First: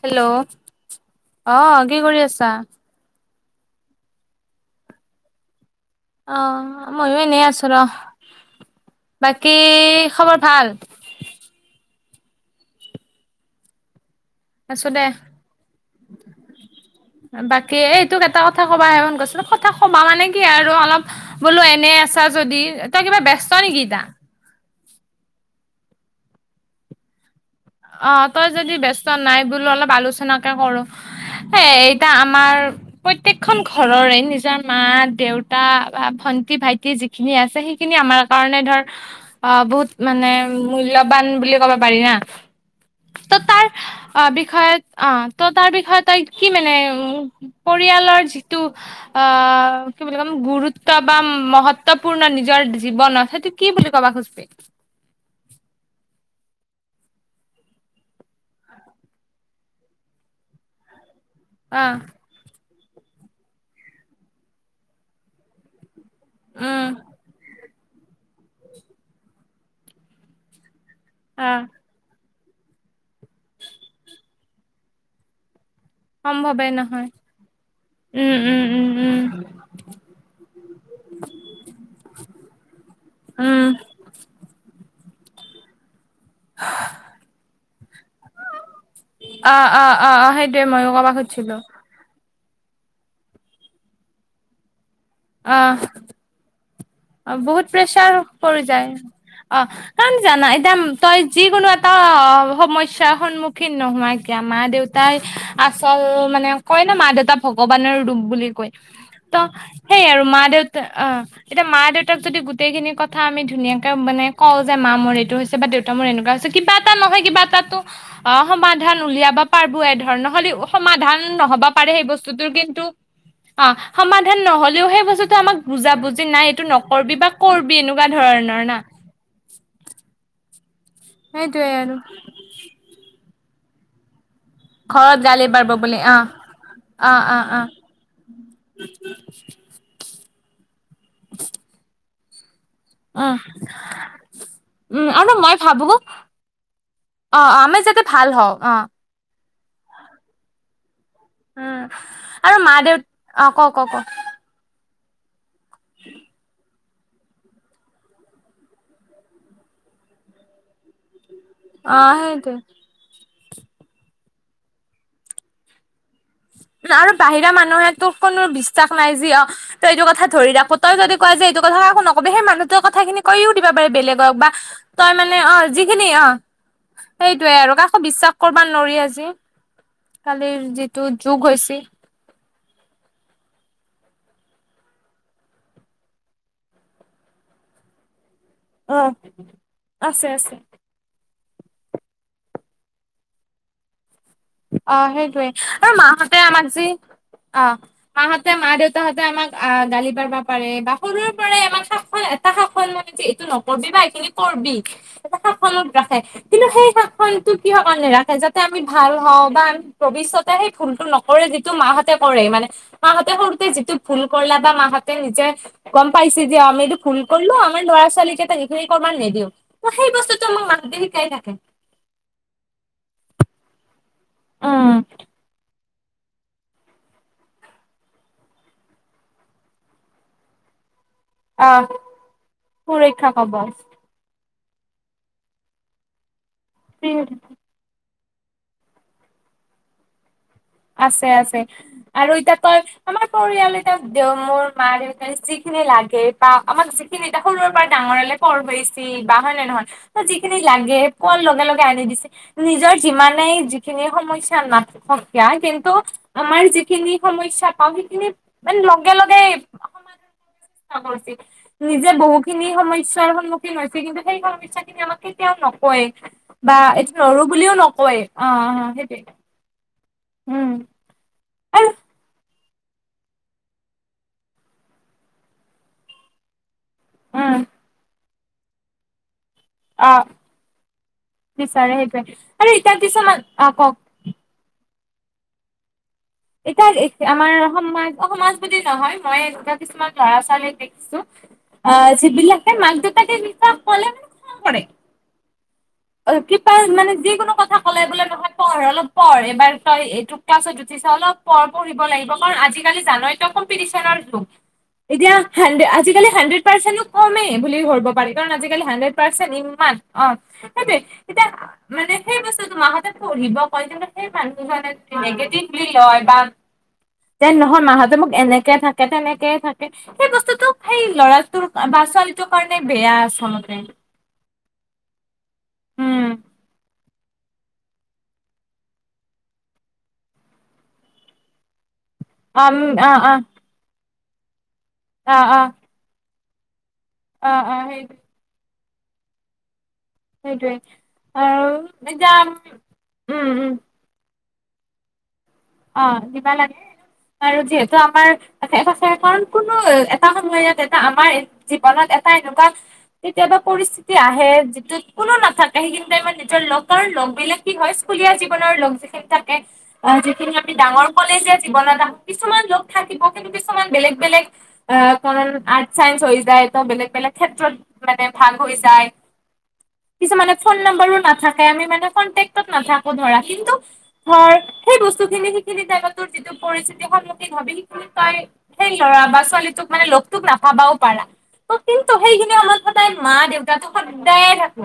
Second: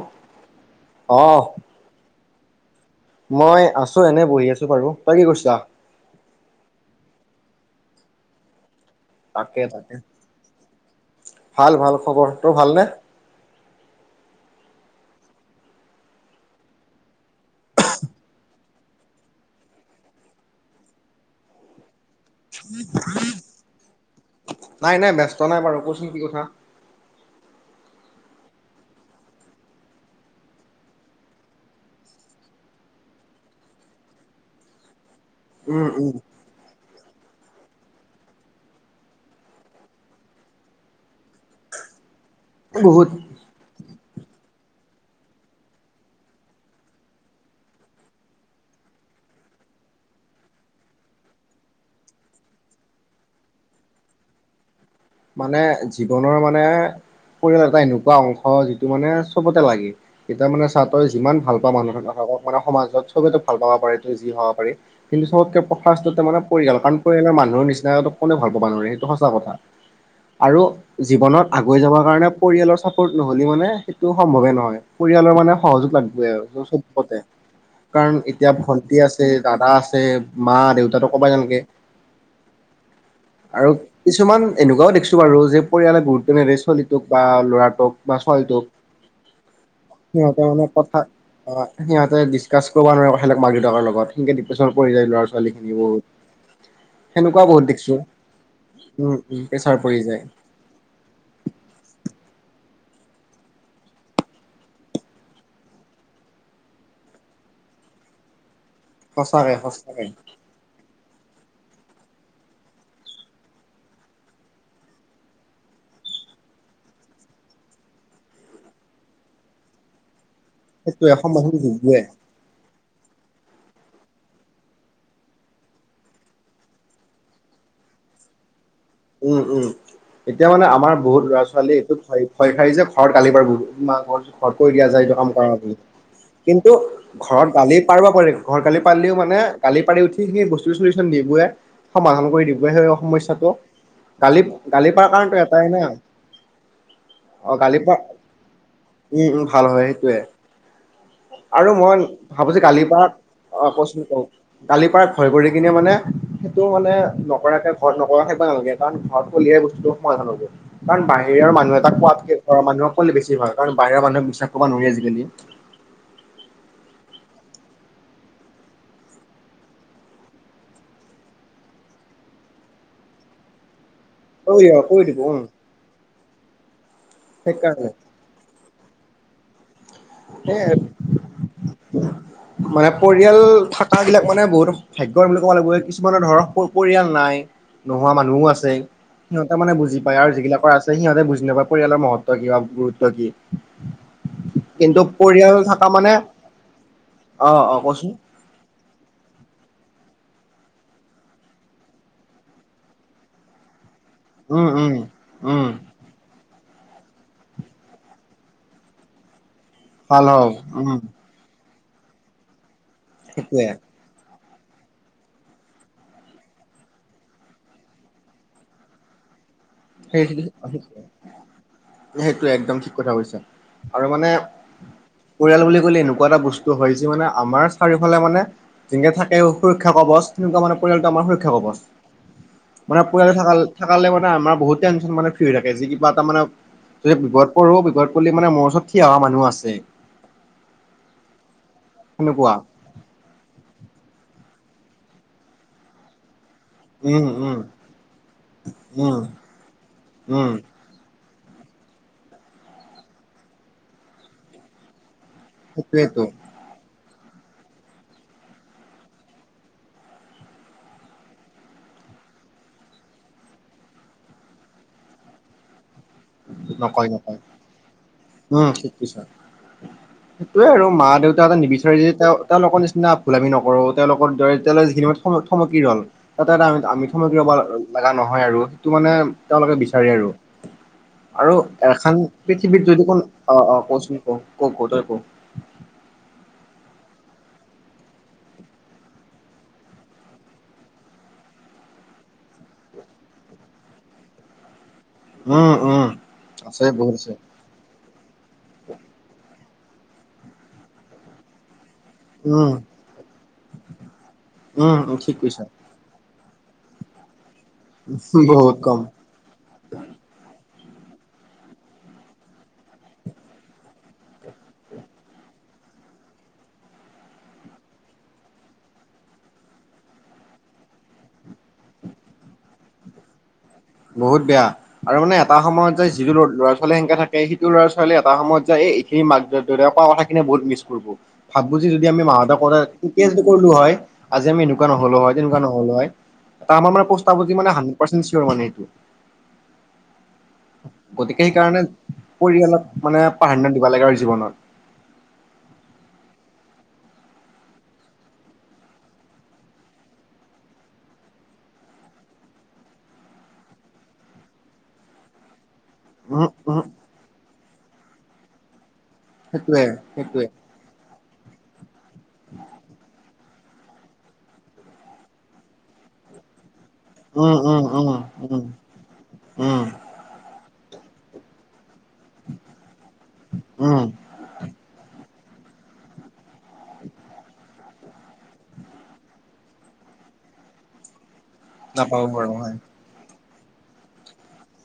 Hello অ আহ কি কৰি আছা। মই আছো এনে বহি আছো বাৰু। তই কি কৰিছা? অ মইয়ো এনেই আছো ৰ। বাকী তাকে তাকে খবৰ ভাল ভাল ভাল খবৰ তোৰ ভালনে? আছো দে। বাকী এইটোক এটা কথা কবাহে মন গৈছে কথা কবা মানে কি আৰু অলপ বোলো এনে আছা। যদি এই কিবা ব্যস্ত নেকি এটা নাই নাই ব্যস্ত নাই বাৰু কচোন কি কথা। অ তই যদি ব্যস্ত নাই বোলো অলপ আলোচনাকে কৰো। এতিয়া আমাৰ প্ৰত্যয়েকখন ঘৰৰে নিজৰ মা দেউতা উম বা উম ভন্টি ভাইটি যিখিনি আছে। সেইখিনি আমাৰ কাৰণে ধৰ অ বহুত মানে মূল্যবান বুলি ক'ব পাৰি না। বহুত ত তাৰ বিষয়ত অ তো তাৰ বিষয়ে তই কি মানে পৰিয়ালৰ যিটো কি বুলি কম গুৰুত্ব বা মহত্বপূৰ্ণ নিজৰ জীৱনত সেইটো কি বুলি কবা খুজছে। মানে জীৱনৰ মানে পৰিয়ালৰ এটা এনেকুৱা অংশ যিটো মানে চবতে লাগে এতিয়া মানে চা তই। যিমান ভাল পোৱা আহ মানুহ নাথাকক মানে সমাজত চবেতো ভাল পাব পাৰে ত যি হব পাৰে কিন্তু চবতকে ফাৰ্ষ্টতটে মানে পৰিয়াল উম কাৰণ পৰিয়ালৰ মানুহৰ নিচিনা কোনে ভাল পাবা নোৱাৰে সেইটো সঁচা কথা। আৰু জীৱনত আহ আগুৱাই যাবৰ কাৰণে। পৰিয়ালৰ চাপৰ্ট নহ'লে মানে সেইটো সম্ভৱে নহয় পৰিয়ালৰ মানে সহযোগ লাগবই আৰু সম্ভৱে নহয় চবতে কাৰণ উম এতিয়া উম উম ভন্টি উম আছে দাদা আছে মা দেউতাটো কবাই নালগে [unintelligible] উম আৰু কিছুমান এনেকুৱাও দেখিছো বাৰু যে পৰিয়ালে গুৰু নিদিয়ে ছোৱালীটোক বা ল'ৰাটোক বা ছোৱালীটোক। অ অ অ অ সিহঁতে সেইটোৱে মানে ময়ো কথা কবা খুজিছিলো অ সিহঁতে দি কাচ কৰিব নোৱাৰে কথা সেলেক মাক- দেউতাকৰ লগত, সেনেকে ডিপ্ৰেছনত পৰি যায় ল'ৰা অ -ছোৱালীখিনি বহুত। অ সেনেকুৱা বহুত দেখিছো প্ৰেচাৰ পৰি যায় উম উম অ। প্ৰেছাৰ পৰি যায় জানা এতিয়া তই যিকোনো এটা অ সমস্যা। চাৰ সন্মুখীন নোহোৱা কিয় মা দেউতাই আচল মানে কয় ন মা দেউতা ভগৱানৰ দুব বুলি কৈ ত সঁচাকে সেই সঁচাকে আৰু মা দেউতা অ যেতিয়া মা দেউতাক যদি গোটেই খিনি কথা আমি ধুনীয়াকে মানে কওঁ যে মা মোৰ এইটো হৈছে বা দেউতা মোৰ এনেকুৱা হৈছে। কিবা এটা নহয় কিবা এটো অ সমাধান উলিয়াবা পাৰব এ ধৰণৰ নহ'লেও সেইটোৱে সমাধান নহ'বা পাৰে নোহোৱে। সেই বস্তুটোৰ কিন্তু অ সমাধান নহ'লেও সেই বস্তুটো আমাক বুজা বুজি যে নাই এইটো নকবি বা কৰবি এনেকুৱা ধৰণৰ না উম উম এতিয়া মানে আমাৰ বহুত ল'ৰা সেইটোয়ে ছোৱালী এইটো আৰু ভ ভয় খাই যে ঘৰত গালি পাৰিব বুলি মা ঘৰ ঘৰত কৈ দিয়া যায় এইটো ঘৰত কাম গালি কৰা পাৰিব আপুনি বুলি অ কিন্তু অ অ ঘৰত অ গালি পাৰব পাৰি ঘৰত গালি পাৰিলেও মানে গালি পাৰি উঠি। সেইখিনি বস্তু চলিচন দিবই সমাধান কৰি দিবই সেই উম সমস্যাটো। গালি গালি পৰা উম আৰু কাৰণো মই এটাই নাই। ভাবো অ আমি গালি পৰা যাতে ভাল হওঁ অ উম উম ভাল হয় সেইটোৱে। আৰু উম মই ভাবো আৰু যে মা দেউ গালিপাৰ ক অ কচোন ক গালিপাৰা ভয় কৰি কিনে মানে সেইটো মানে নকৰাকে ঘৰত নকৰাকে কাৰণ ঘৰত উলিয়াই বস্তুটো সমাধান হ'ব কাৰণ বাহ বাহিৰৰ মানুহ এটা অ কোৱাতকে সেইটোৱে ঘৰৰ মানুহক ক'লে বেছি ভাল। কাৰণ বাহিৰৰ মানুহক বিশ্বাস কৰিব নোৱাৰি আজিকালি। আৰু বাহিৰা মানুহেতো কোনো বিশ্বাস নাই যি অ, তই এইটো কথা ধৰি ৰাখ তই যদি কোৱা যে এইটো কথা নকব সেই মানুহৰ কথাখিনি কৈয়ো দিব পাৰে বেলেগ ত বা, কৈ তই দিব মানে উম অ যিখিনি অ, সেইটোয়ে আৰু সেইকাৰণে কাকো বিশ্বাস কৰ কবা নৰি আজি, এ কালিৰ যিটো যুগ হৈছি। মানে পৰিয়াল থাকাবিলাক মানে বহুত ভাগ্যৱান বুলি ক'ব লাগিব কিছুমানৰ ধৰক প পৰিয়াল নাই নোহোৱা মানুহো আছে, অ', সিহঁতে মানে বুজি পায় আৰু যিগিলাকৰ আছে সিহঁতে বু যেবা পৰিয়ালৰ মহত্ব কি বা গুৰুত্ব কি? অ কিন্তু সেইটোৱে পৰিয়াল থকা আৰু মানে মাহঁতে আমাক যি অ, মাহঁতে মা -দেউতাহঁতে আমাক আহ গালি পা বা পাৰে বা সৰুৰ পৰাই এটা সাখন মানে এইটো নকবি বা এইখিনি উম কৰবি, উম এটা উম শাসনত ৰাখে। কিন্তু সেই শাসনটো কিহৰ কাৰনে ৰাখে যাতে আমি ভাল হওঁ বা ভাল ভৱিষ্যতে হওক সেই উম ভুলটো নকৰে যিটো মাহঁতে কৰেই মানে মাহঁতে সেইটোৱে সৰুতে যিটো ভুল কৰলা বা মাহঁতে নিজে গম পাইছে যে আমি এইটো ভুল কৰিলো আমাৰ ল'ৰা- ছোৱালীকেই সখিনি কৰাৰ নিদিও। ত সেই বস্তুটো আমাক মাহঁতে শিকাই থাকে -সেইটোৱে একদম ঠিক কথা কৈছা। আৰু মানে উম পৰিয়াল বুলি এনেকুৱা এটা বস্তু হয় যি মানে আমাৰ চাৰিওফালে মানে যেনেকে থাকে সুৰক্ষা কবচ তেনেকুৱা মানে পৰিয়াল আমাৰ সুৰক্ষা কবচ, আহ মানে সুৰক্ষা পৰিয়াল কৱচ থাকালে মানে আমাৰ বহুত টেনচন মানে ফ্ৰী থাকে যি কিবা এটা মানে যদি বিপদ পৰো বিপদ কলি মানে মোৰ ওচৰত থ অহা মানুহ আছে। আছে আছে আৰু সেনেকুৱা এতিয়া তই আমাৰ পৰিয়াল এতিয়া দে মোৰ মা -দেউতাক যিখিনি লাগে বা আমাক যিখিনি উম এ উম সৰুৰ পৰা ডাঙৰলে পৰ হৈছি উম বা হয় নে নহয়? ত উম যিখিনি লাগে কোৱাৰ লগে লগে আনি দিছে, নিজৰ যিমানেই যিখিনি সমস্যা নাথ কেয়া কিন্তু সেইটোৱেতো আমাৰ যিখিনি সমস্যা পাওঁ সেইখিনি মানে লগে লগে সমাধান। নিজে বহুখিনি সমস্যয়াৰ সন্মুখীন হৈছিল কিন্তু সেই সমস্যা খিনি আমাক কেতিয়াও ন। কয় বা নকয় এইটো নকয় নৰু বুলিও নকয় অ অ সেইটয়ে। সেইটয়ে আৰু মা দেউতা এটা আৰু নিবিচাৰে যেতিয়া। তেওঁলোকৰ নিচিনা ভুল আমি নকৰো তেওঁলোকৰ দৰে তেওঁল যিখিনি থম থমকি ৰ'ল তাতে এটা আমি। আমি থমকি ৰবা উম লগা নহয় আৰু সেইটো মানে তেওঁলোকে অ বিচাৰে আৰু। আৰু বিচাৰে এখন সেইটোৱে আৰু পৃথিৱীত এতিয়া যদি কোন কিছুমান অ অ কওচোন কওক কওক? ক তই ক? এতিয়া এ আমাৰ সমাজ সমাজ বুলি নহয় মই একা কিছুমান লৰা -ছোৱালীক দেখিছো অ যিবিলাকে মাক -দেউতাকে এনেকোৱা কলে খং কৰে। উম উম অ কিবা আছে মানে বহুত আছে যিকোনো কথা কলে বোলে নহয় পঢ় অলপ পঢ় এবাৰ তই এইটো কালাছ জুঠিছা অলপ পৰ পঢ়িব লাগিব কাৰণ উম আজিকালি জানাই তই কম্পিটিছনৰ যুগ, উম এতিয়া ঠিক কৈছা হান আজিকালি হানড্ৰেড পাৰ্চেনো কমেই বুলি ধৰব পাৰি কাৰণ বহুত আজিকালি কম। হানড্ৰেড পাৰ্চেন্ট ইমান অ। সেইটোৱে, এতিয়া মানে সেই বস্তুতো মাহতে পঢ়িব কয় তেন্তে সেই মানুহ নিগেটিভ ই লয় বা যে নহয় মাহঁতে মোক এনেকে থাকে তেনেকে থাকে, সেই বস্তুটো সেই ল'ৰাটোৰ বা ছোৱালীটো কাৰণে বেয়া আচলতে। বহুত বেয়া, আৰু মানে এটা সময়ত উম যিটো ল'ৰা -ছোৱালীয়ে সংকা থাক সিটো ল'ৰা -ছোৱালী এটা সময়ত যায় এইখিনি মাক -দেউ দেউতাক কোৱা কথাখিনি বহুত মিছ কৰিব ভাব যি যদি আমি মাহতে আম কলে, অ আমি অ মাহ [inaudible] কৰিলো হয় আজি আমি এনেকুৱা নহলো হয় অ তেনেকুৱা অ নহলো হয়। তামানে পষ্ঠা অ বুজি মানে অ হানড্ৰেড সেই পাৰ্ছেন চিয়ৰ মানে সেইটোৱে গতিকে আৰু সেইকাৰণে এতিয়া পৰিয়ালক মানে উম প্ৰাধান্য উম দিব লাগে আৰু জীৱনত। অ দিবা লাগে। আৰু যিহেতু আমাৰ শেষ আছে কাৰণ কোনো এটা সময়ত এটা আমাৰ জীৱনত এটা এনেকুৱা কেতিয়াবা পৰিস্থিতি আহে, যিটোত কোনো নাথা সেইখিনি টাইমত উম নিজৰ উম লগৰ লগ বিলাক কি হয় স্কুলীয়া জীৱনৰ লগ। সেইটোৱে সেইটোৱে। কিন্তু আমি ডাঙৰ কলে যে জীৱনত কিছুমান লোক থাকিব। কিছুমান বেলেগ বেলেগ আ আৰ্ট চাইস হৈ যায়। ত বেলেগ বেলেগ উম ক্ষেত্ৰত উম উম মানে ভাল উম উম হয় যাই। নম্বৰো নাথাকে আমি মানে কণ্ঠেকত নাথাকো ধৰা কিন্তু উম ধৰ সেই বস্তু। সিখিনি সিখিনি টাইমত যিটো পৰিস্থিতি সন্মুখীন হবি। তই সেই ল'ৰা বা ছোৱালীটোক মানে লগটোক নাাপাবাও পাৰা। কিন্তু নাপাব বাৰু সেইখিনি হয় সময়ত সদায় মা দেউতাটো সদায়ে থাকিব।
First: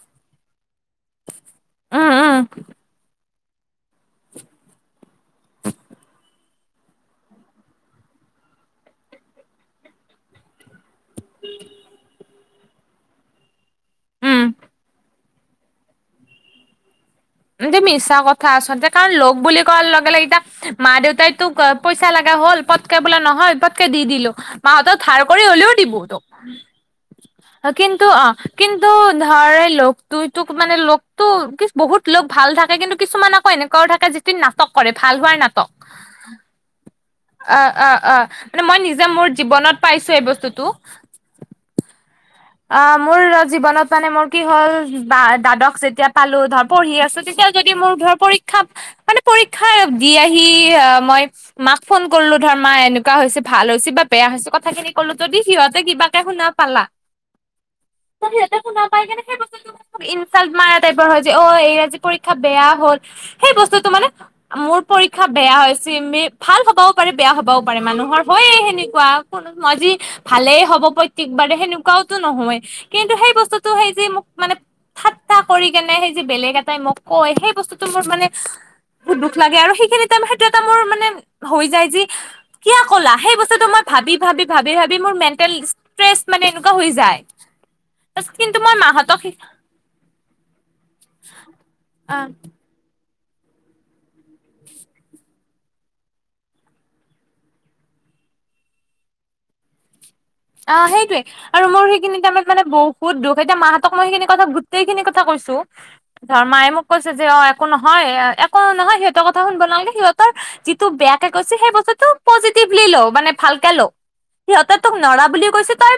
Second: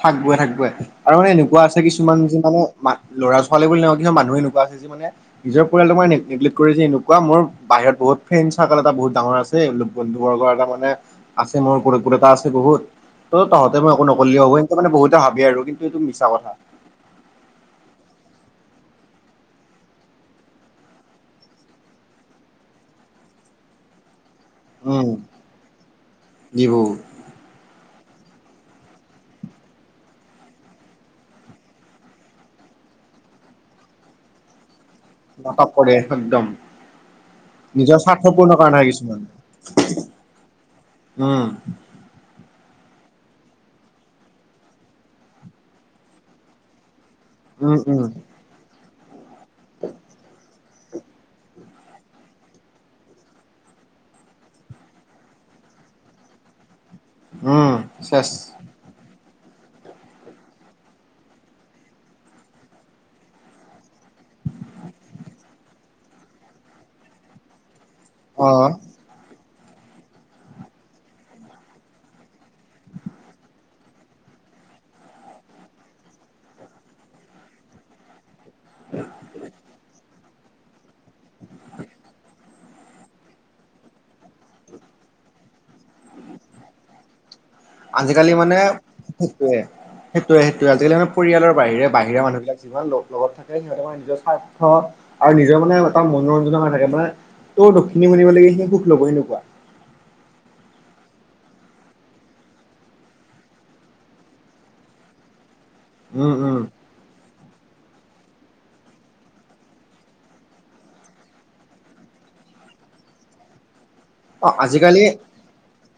থাকবেই থাকবেই আৰু মানে এনেকুৱা আছে উম কিছুমান যে উম মানে ম ল'ৰা ছোৱালী। হলিগলি কিছুমান মানুহ এনেকোৱা আছে যে মানে নিজৰ পৰিালোক মে নিগলেক কৰে এনেকুৱা মোৰ বাহিৰত বহুত ফ্ৰণ্। চাৰল এটা বহুত ডাঙৰ আছে বন্ধু বৰ্গৰ এটা মানে আছে মোৰলতা আছে বহুত। ত তহঁতে মই একো নকলেও হ'ব উম সকে মানে বহুতে ভাবি আৰু কিন্তু এইটো মিছা কথা। এটো মিছা কথা আচলতে কাৰণ লগ বুলি কোৱাৰ লগে লগে এতিয়া মা দেউতাইতো পইচা লাগা। হ'ল পটকে বোলে নহয় পটকে দি দিলো। মাসতে উম থাৰ কৰি হ'লেও দিব তোক। যিবোৰ কিন্তু অ কিন্তু ধৰ লগটো তোক মানে লগতটো কি বহুত। লোক ভাল থাকে কিন্তু কিছুমান আকৌ এনেকোৱাৱ থাকে যিটো নাটক। কৰে ভাল হোৱাৰ নাটক। কৰে একদম অ অ নিজৰ অ স্বাৰ্থপূৰ্ণ মানে মই কাৰণে নিজে কিছুমান মোৰ জীৱনত পাইছো এই বস্তুটো। উম। অ মোৰ জীৱনত মানে মোৰ কি হ'ল বা দাদক যেতিয়া পালো ধৰ পঢ়ি আছো। পিছত যদি উম মোৰ উম ধৰ পৰীক্ষা। মানে পৰীক্ষা দি আহি অ মই মাক ফোন কৰিলো ধৰ মা এনেকুৱা হৈছে ভাল হৈছে বা। বেয়া হৈছে কথা খিনি কলো ত দি সিহঁতে কিবাকে শুনা পালা উম ত চেছ সিহঁতে শুনা [unintelligible] ইনচাল্ট মাৰা টাইপৰ হয় যে অ এই আজি পৰীক্ষা বেয়া হ'ল সেই বস্তুটো মানে মোৰ পৰীক্ষা বেয়া চমি ভাল হবও পাৰে বেয়া হবও মানুহৰ হয় অ সেনেকুৱা ক আজি ভালেই হ'ব প্ৰত্যেকবাৰে সেনেকুৱাও নহয় কিন্তু সেই বস্তুতটো সেই যে মোক মানে। ঠাট্টাা কৰি কেনে সেই যে বেলেগ এটাই মোক কয় সেই বস্তুতটো মোৰ মানে। বহুত দুখ লাগে আৰু সেইখিনি তাৰ মে। মোৰ মান য কিয় কলা সেই বস্তুটো মই ভাবি ভি ভ ভি মোৰ ম। ষ্ট্ৰেচ মানে এনেকুৱা হৈ যায়। আজিকালি মানে কিন্তু মই মাহঁতক সি সেইটোৱে সেইটোৱে সেইটোৱে আজিকালি মানে। পৰিয়ালৰ বাহিৰে বাহিৰা অ', মানুহবিলাক যিমান। লগত থাকে সিহঁতে মানে নিজৰ স্বাৰ্থ আৰু নিজৰ মানে এটা মনোৰঞ্জনৰ থাকে মানে। তই দক্ষিণী মনিব লাগে সিনি সুখ লব সেনেকুৱা। [unintelligible] অ সেইটোৱে আৰু মোৰ সেইখিনি টাইমত মানে বহুত দুখ এতিয়া মাহতক মই সেইখিনি কথা গোটেইখিনি কথা কৈছো। উম উম ধৰ্মায় মোক কৈছে যে অ। একো নহয় একো নহয় সিহঁতৰ কথা শুনব নালাগে সিহঁতৰ যিটো বেয়াে কৈছে সেই বস্তুটো পজি। তিবলি লক মানে ভালকে। অ আজিকালি। তাই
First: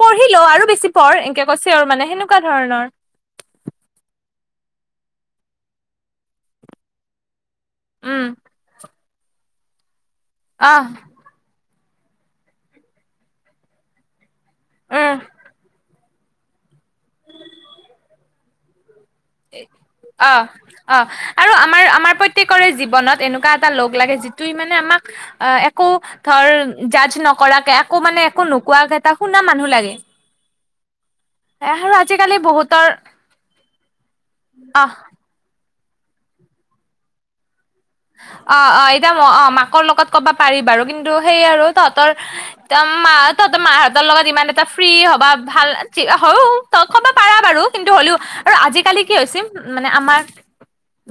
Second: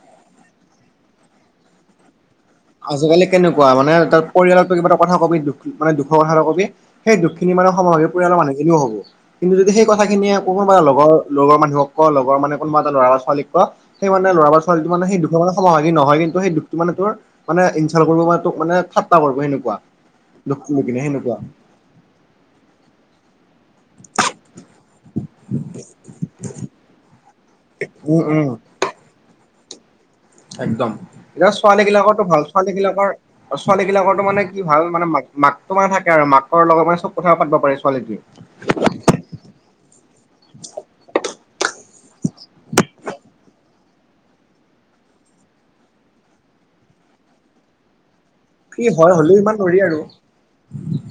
পঢ়িলো আৰু বেছি পঢ় এনকে কৈছে আৰু মানে সেনেকুৱা। ধৰণৰ আজিকালি কেনেকুৱা মানে তাৰ পৰিয়ালৰ কিবা এটা কথা কবি দুখ মানে দুখৰ কথাটা কবি সেই দুখ। খিনি মানে সম্ভাৱিক উম, পৰিয়ালৰানুহিনও হব কিন্তু যদি সেই কথাখিনিয়ে কোনোবা আহ লগৰ লগৰ মানুহক। ক লগ মানে কোনবা এটা লৰা ছোৱালক ক সেইানে'ৰা ছোৱালীটো উম। মানেেই দুখ মানে সময় হয়। নহয় কিন্তু সেই দুখটো মানে তোৰ ইনছল্ট কৰিব মানে তোক ঠাট্টা কৰিব মানে সেনেকুৱা। অ দুখটো লৈ অ কিনে সেনেকুৱা আৰু আমাৰ আমাৰ প্ৰত্যেকৰে জীৱনত এনেকুৱা এটা লগ লাগে যিটো মানে আমাক অ একো ধৰ জাজ নকৰাকে একো উম মানে একো উম নোকোৱাকে এটা শুনা মানে মানুহ লাগে। একদম এতিয়া ছোৱালী আৰু বিলাকো আজিকালি ভাল ছোৱালী বহুতৰ বিলাকৰ ছোৱালী বিলাকৰো মানে কি ভাল অ', মানে ম মাক তোমাৰ থাকে মাকৰ লগত মানে ছব কথা পাতিব পাৰে ছোৱালীটোৱে। অ অ এতিয়া ম অ মাকৰ লগত কবা পাৰি বাৰু কিন্তু সেইয় আৰু তহঁতৰ ম তহঁতৰ মাহঁতৰ লগত ইমান এটা ফ্ৰী হবা ভাল হৈও লগ খব পাৰা বাৰু কিন্তু হ'লেও আৰু আজিকালি হয় কি হৈ হৈছে হ'লেও ইমান নৰি মানে আৰু আমাৰ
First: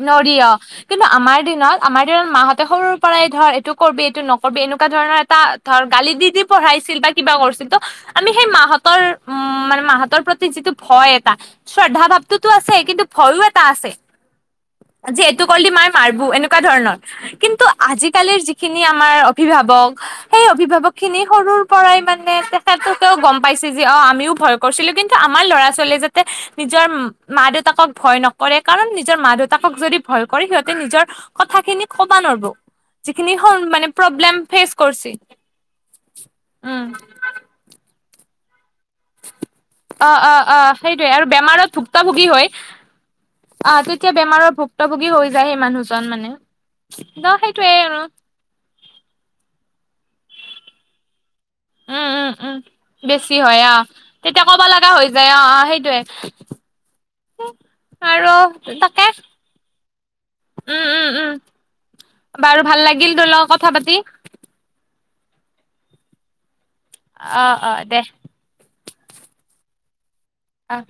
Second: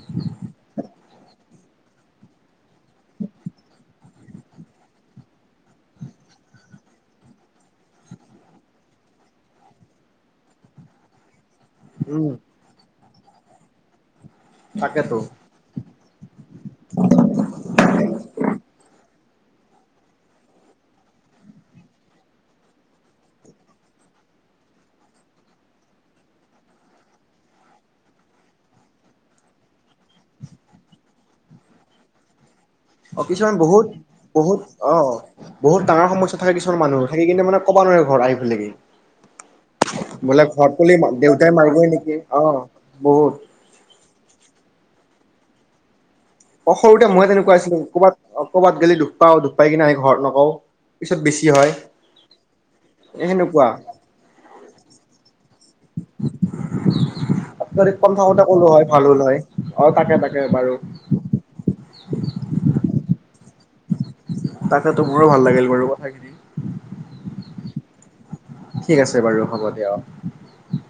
নৰিয় কিন্তু আমাৰ দিনত আমাৰ দিনত মাহঁতে সৰুৰ পৰাই ধৰ এইটো কৰবী এইটো নকৰবি এনেকুৱা ধৰণৰ এটা ধৰ গালি দি দি পঢ়াই ছিল বা কিবা কৰিছিল ত আমি সেই মাহতৰ উ মানে মাহতৰ প্ৰতি যিটো ভয় এটা শ্ৰদ্ধা উম ভাৱটোতো আছে কিন্তু ভয়ো এটা আছে তাকেতো। যে এইটো কলে মই মাৰবো এনেকুৱা নেকোৱা ধৰণৰ কিন্তু আজিকালিৰ যিখিনি আমাৰ অভিভাৱক সেই অভিভাৱক খিনি সৰুৰ পৰাই মানে তেখেতকও গম পাইছে যে অ আমিও ভয় কৰিছিলো কিন্তু আমাৰ ল'ৰা ছোৱালীয়ে যাতে নিজৰ মা দেউতাকক ভয় নকৰে কাৰণ নিজৰ মা দেউতাকক যদি ভয় কৰে সিহঁতে নিজৰ কথা খিনি কবা নোৱাৰবো অ কিছুমান বহুত বহুত অ কৰিছে বহুত ডাঙৰ সমস্যা থাকে কিছুমান উম মানুহ থাকি কিন্তু মানে ক'বা ন ঘৰ আহ [inaudible] অ অ অ ঘৰত কলি সেইটোৱে আৰু দেউতাই বেমাৰত মাৰিবই নেকি ভুক্তভোগি অ হয় বহুত আহ এতিয়া বেমাৰৰ ভুক্ত ভোগী হৈ যায় সেই মানুহজন মানে অ সৰুতে মইে ন তেনেকুৱা সেইটোয়ে আছিলো আৰু ক'ৰবাত অ ক'বাত গলে দুখ পাও, দুখ পাই কিনে আ ঘৰত নকওঁ পিছত বেছি হয় উম উম উম এ বেছি হয় সেনেকুৱা আহ তেতিয়া ক'বা লগা হৈ যায় অ অ সেইটয়ে যদি কম আৰু থাকোতে ক'লো হয় ভাল তাকে। হ'ল হয় অ তাকে তাকে বাৰু উম উম উম বাৰু ভাল লাগিল ধৰি লওক কথা পাতি। কথাটোবোৰো ভাল লাগিল বাৰু কথাখিনি। অ অ দে। ঠিক আছে বাৰু হ'ব দিয়ক। অহ।